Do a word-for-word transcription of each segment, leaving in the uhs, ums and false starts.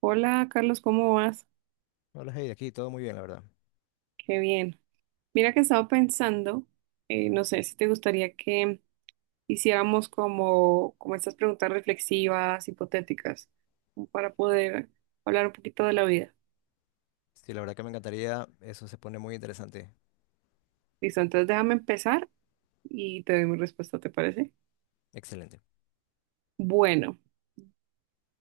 Hola Carlos, ¿cómo vas? Hola, Heidi, aquí todo muy bien, la verdad. Qué bien. Mira que estaba pensando, eh, no sé si te gustaría que hiciéramos como, como estas preguntas reflexivas, hipotéticas, como para poder hablar un poquito de la vida. Sí, la verdad que me encantaría, eso se pone muy interesante. Listo, entonces déjame empezar y te doy mi respuesta, ¿te parece? Excelente. Bueno,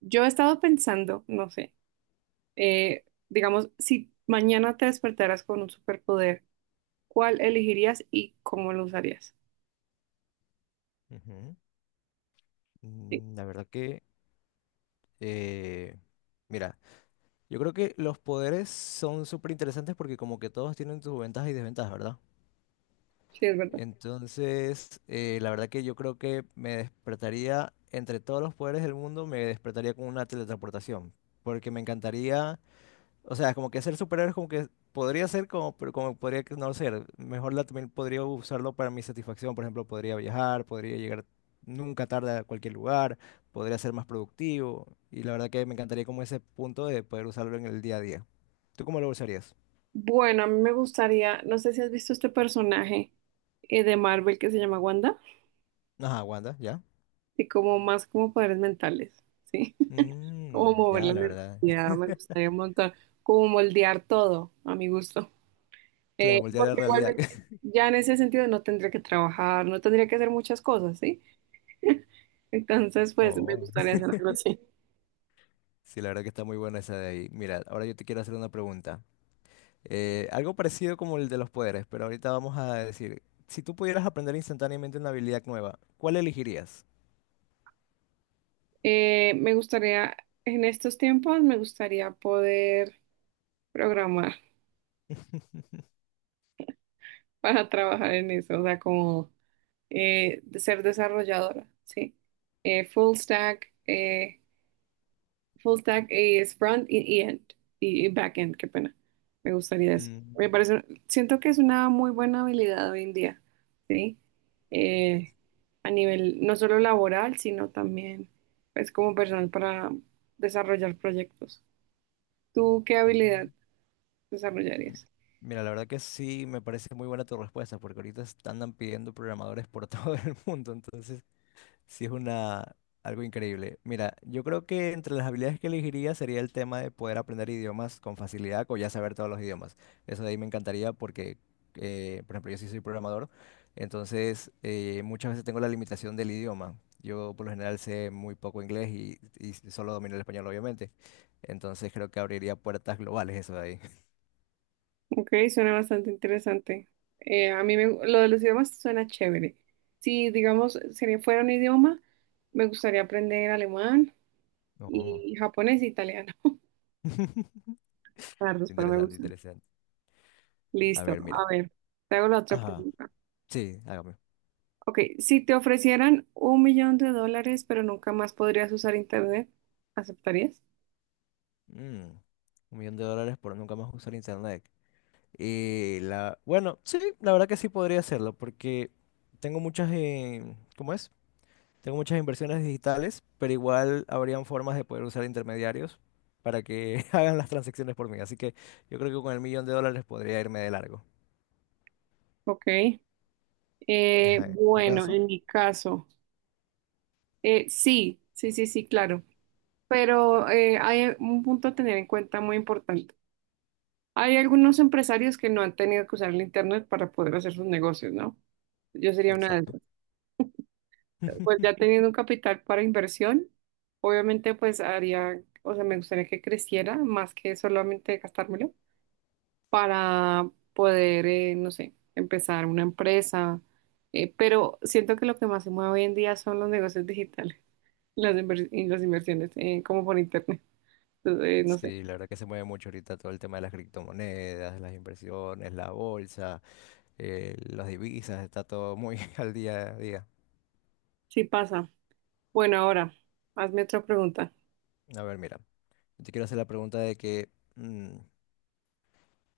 yo he estado pensando, no sé, eh, digamos, si mañana te despertaras con un superpoder, ¿cuál elegirías y cómo lo usarías? Ujú. Sí, Mm, La verdad que, eh, mira, yo creo que los poderes son súper interesantes porque como que todos tienen sus ventajas y desventajas, ¿verdad? sí, es verdad. Entonces, eh, la verdad que yo creo que me despertaría, entre todos los poderes del mundo, me despertaría con una teletransportación, porque me encantaría. O sea, como que ser superhéroe es como que podría ser como, pero como podría que no ser. Mejor la, también podría usarlo para mi satisfacción. Por ejemplo, podría viajar, podría llegar nunca tarde a cualquier lugar, podría ser más productivo. Y la verdad que me encantaría como ese punto de poder usarlo en el día a día. ¿Tú cómo lo usarías? Bueno, a mí me gustaría, no sé si has visto este personaje eh, de Marvel que se llama Wanda, Ajá, Wanda, ¿ya? y como más como poderes mentales, ¿sí? Mm, Como mover ya, la la verdad. energía, me gustaría un montón, como moldear todo a mi gusto. Eh, Claro, voltear a la porque realidad. igualmente ya en ese sentido no tendría que trabajar, no tendría que hacer muchas cosas, ¿sí? Entonces, pues me Oh. gustaría hacer algo así. Sí, la verdad que está muy buena esa de ahí. Mira, ahora yo te quiero hacer una pregunta. Eh, algo parecido como el de los poderes, pero ahorita vamos a decir, si tú pudieras aprender instantáneamente una habilidad nueva, ¿cuál elegirías? Eh, me gustaría, en estos tiempos, me gustaría poder programar para trabajar en eso, o sea, como... eh, de ser desarrolladora, ¿sí? Eh, full stack, eh, full stack eh, es front y, y end, y, y back end, qué pena. Me gustaría eso. Me Mm, parece, siento que es una muy buena habilidad hoy en día, ¿sí? Eh, a nivel no solo laboral, sino también, pues, como personal para desarrollar proyectos. ¿Tú qué mm. habilidad desarrollarías? Mira, la verdad que sí me parece muy buena tu respuesta, porque ahorita están- andan pidiendo programadores por todo el mundo, entonces sí, es una, algo increíble. Mira, yo creo que entre las habilidades que elegiría sería el tema de poder aprender idiomas con facilidad o ya saber todos los idiomas. Eso de ahí me encantaría porque, eh, por ejemplo, yo sí soy programador, entonces eh, muchas veces tengo la limitación del idioma. Yo por lo general sé muy poco inglés y, y solo domino el español, obviamente. Entonces creo que abriría puertas globales eso de ahí. Ok, suena bastante interesante. Eh, a mí me, lo de los idiomas suena chévere. Si, digamos, sería, fuera un idioma, me gustaría aprender alemán Oh. y japonés e italiano. Claro, pero me Interesante, gusta. interesante. A Listo, ver, mira. a ver, te hago la otra Ajá. pregunta. Sí, hágame. Ok, si te ofrecieran un millón de dólares, pero nunca más podrías usar internet, ¿aceptarías? Mm, un millón de dólares por nunca más usar internet. Y la, bueno, sí, la verdad que sí podría hacerlo, porque tengo muchas, eh, ¿cómo es? Tengo muchas inversiones digitales, pero igual habrían formas de poder usar intermediarios para que hagan las transacciones por mí. Así que yo creo que con el millón de dólares podría irme de largo. Ok. Eh, Ajá, ¿en tu bueno, caso? en mi caso, eh, sí, sí, sí, sí, claro. Pero eh, hay un punto a tener en cuenta muy importante. Hay algunos empresarios que no han tenido que usar el internet para poder hacer sus negocios, ¿no? Yo sería una de Exacto. esas. Pues ya teniendo un capital para inversión, obviamente pues haría, o sea, me gustaría que creciera más que solamente gastármelo para poder, eh, no sé, empezar una empresa. Eh, pero siento que lo que más se mueve hoy en día son los negocios digitales, las, inver- y las inversiones, eh, como por internet. Entonces, eh, no sé, Sí, la verdad que se mueve mucho ahorita todo el tema de las criptomonedas, las inversiones, la bolsa, eh, las divisas, está todo muy al día a día. sí pasa. Bueno, ahora, hazme otra pregunta. A ver, mira, yo te quiero hacer la pregunta de que mm,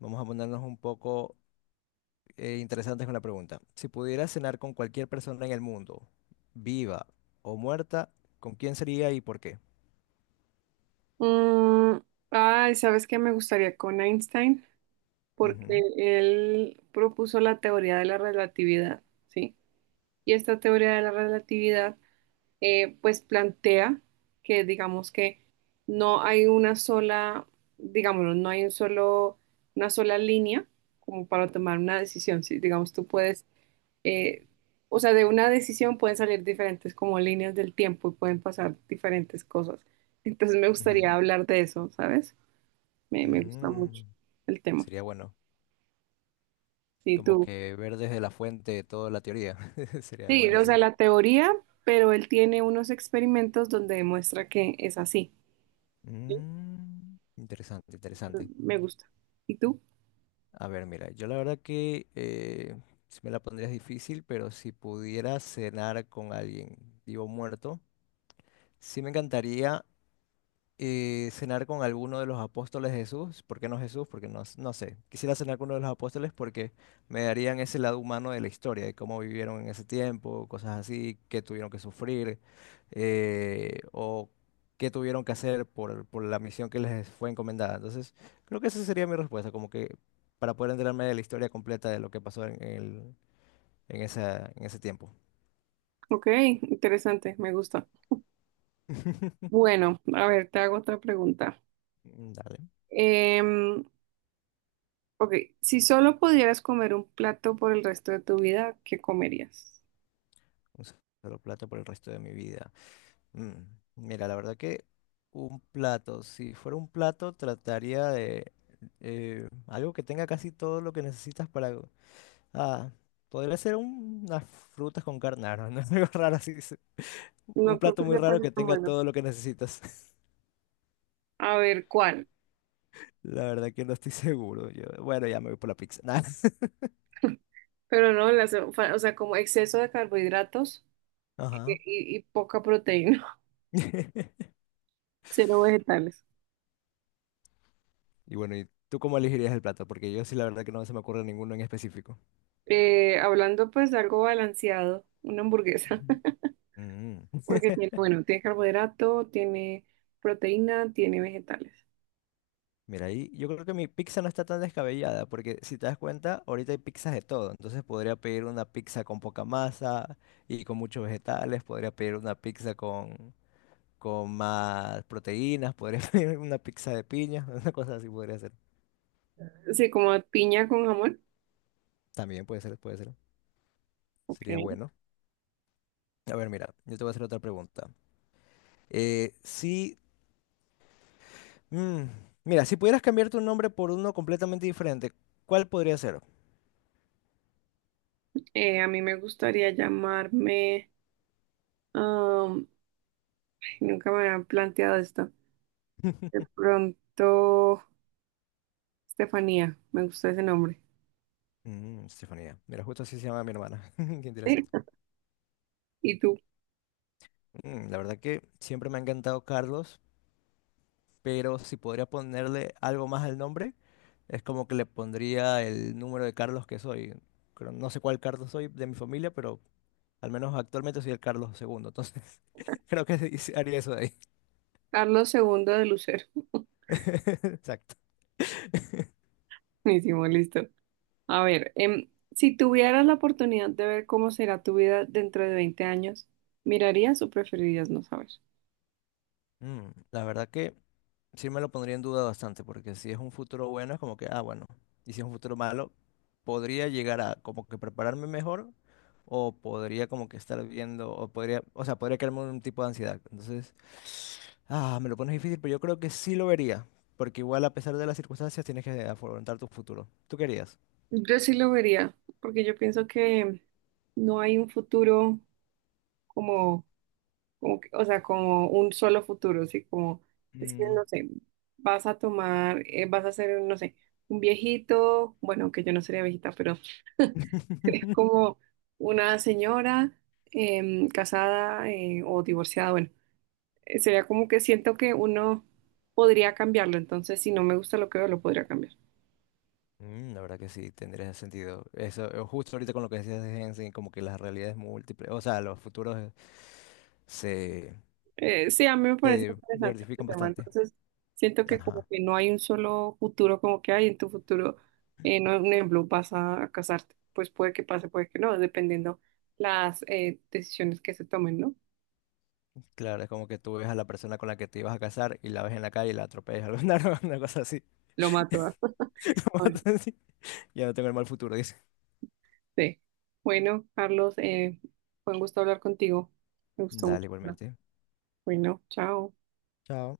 vamos a ponernos un poco eh, interesantes con la pregunta. Si pudieras cenar con cualquier persona en el mundo, viva o muerta, ¿con quién sería y por qué? Mm, ay, ¿sabes qué me gustaría con Einstein? Porque Ujú, él propuso la teoría de la relatividad, ¿sí? Y esta teoría de la relatividad, eh, pues plantea que, digamos que no hay una sola, digámoslo, no hay un solo, una sola línea como para tomar una decisión, ¿sí? Digamos, tú puedes, eh, o sea, de una decisión pueden salir diferentes como líneas del tiempo y pueden pasar diferentes cosas. Entonces me ujú. gustaría hablar de eso, ¿sabes? Me, me gusta mucho Mm, el tema. Sería bueno, Sí, como tú. que ver desde la fuente toda la teoría, sería Sí, o sea, buenísimo. la teoría, pero él tiene unos experimentos donde demuestra que es así. Sí. Mm, interesante, interesante. Me gusta. ¿Y tú? A ver, mira, yo la verdad que eh, si me la pondrías difícil, pero si pudiera cenar con alguien vivo o muerto. Sí me encantaría eh, cenar con alguno de los apóstoles de Jesús. ¿Por qué no Jesús? Porque no, s- no sé. Quisiera cenar con uno de los apóstoles porque me darían ese lado humano de la historia, de cómo vivieron en ese tiempo, cosas así, qué tuvieron que sufrir eh, o qué tuvieron que hacer por, por la misión que les fue encomendada. Entonces, creo que esa sería mi respuesta, como que para poder enterarme de la historia completa de lo que pasó en, el- en, esa- en ese tiempo. Ok, interesante, me gusta. Bueno, a ver, te hago otra pregunta. Dale, Em, ok, si solo pudieras comer un plato por el resto de tu vida, ¿qué comerías? un solo plato por el resto de mi vida. Mm, Mira, la verdad que un plato, si fuera un plato, trataría de eh, algo que tenga casi todo lo que necesitas para... Ah, podría ser un- unas frutas con carne, ah, no, no, algo raro así. se- Un No creo plato que muy raro sepas que está tenga bueno. todo lo que necesitas. A ver, ¿cuál? La verdad que no estoy seguro. Yo, bueno, ya me voy por la pizza. Nah. Pero no, las- o sea, como exceso de carbohidratos eh, Ajá. y, y poca proteína, cero vegetales. Y bueno, ¿y tú cómo elegirías el plato? Porque yo sí, la verdad que no se me ocurre ninguno en específico. Eh, hablando pues de algo balanceado, una hamburguesa, Ujú. Mm. porque tiene, bueno, tiene carbohidrato, tiene proteína, tiene vegetales. Mira, ahí yo creo que mi pizza no está tan descabellada, porque si te das cuenta, ahorita hay pizzas de todo. Entonces podría pedir una pizza con poca masa y con muchos vegetales, podría pedir una pizza con, con más proteínas, podría pedir una pizza de piña, una cosa así podría ser. Sí, como piña con jamón. También puede ser, puede ser. Sería Ok. bueno. A ver, mira, yo te voy a hacer otra pregunta. Eh, si, mm, mira, si pudieras cambiar tu nombre por uno completamente diferente, ¿cuál podría ser? Eh, a mí me gustaría llamarme, am, ay, nunca me habían planteado esto. De pronto, Estefanía, me gusta ese nombre. Mm, Estefanía. Mira, justo así se llama mi hermana. Qué Sí. interesante. ¿Y tú? Mm, La verdad que siempre me ha encantado Carlos, pero si podría ponerle algo más al nombre, es como que le pondría el número de Carlos que soy. Creo- No sé cuál Carlos soy de mi familia, pero al menos actualmente soy el Carlos segundo, entonces creo que sí haría eso de ahí. Carlos segundo de Lucero. Exacto. Buenísimo, listo. A ver, em, si tuvieras la oportunidad de ver cómo será tu vida dentro de veinte años, ¿mirarías o preferirías no saber? Mm, La verdad que sí me lo pondría en duda bastante, porque si es un futuro bueno, es como que, ah, bueno, y si es un futuro malo, podría llegar a como que prepararme mejor, o podría como que estar viendo, o podría, o sea, podría crearme un tipo de ansiedad. Entonces, ah, me lo pones difícil, pero yo creo que sí lo vería, porque igual a pesar de las circunstancias tienes que afrontar tu futuro. ¿Tú querías? Yo sí lo vería, porque yo pienso que no hay un futuro como, como que- o sea, como un solo futuro, así como, es que, Mm. no sé, vas a tomar, eh, vas a ser, no sé, un viejito, bueno, que yo no sería viejita, pero sería como una señora em, casada eh, o divorciada, bueno. eh, sería como que siento que uno podría cambiarlo, entonces si no me gusta lo que veo, lo podría cambiar. Mm, la verdad que sí, tendría ese sentido. Eso, eh, justo ahorita con lo que decías de Jensen, como que las realidades múltiples, o sea, los futuros eh, se, Eh, sí, a mí me parece te interesante este diversifican tema, bastante. entonces siento que como Ajá. que no hay un solo futuro, como que hay en tu futuro, eh, no, un ejemplo, vas a casarte, pues puede que pase, puede que no, dependiendo las eh, decisiones que se tomen, ¿no? Claro, es como que tú ves a la persona con la que te ibas a casar y la ves en la calle y la atropellas, alguna una cosa así. Lo mato. ¿Ah? Pues, Una Bueno, cosa así. Ya no tengo el mal futuro, dice. sí. Bueno, Carlos, eh, fue un gusto hablar contigo, me gustó Dale, mucho. igualmente. Bueno, chao. Chao.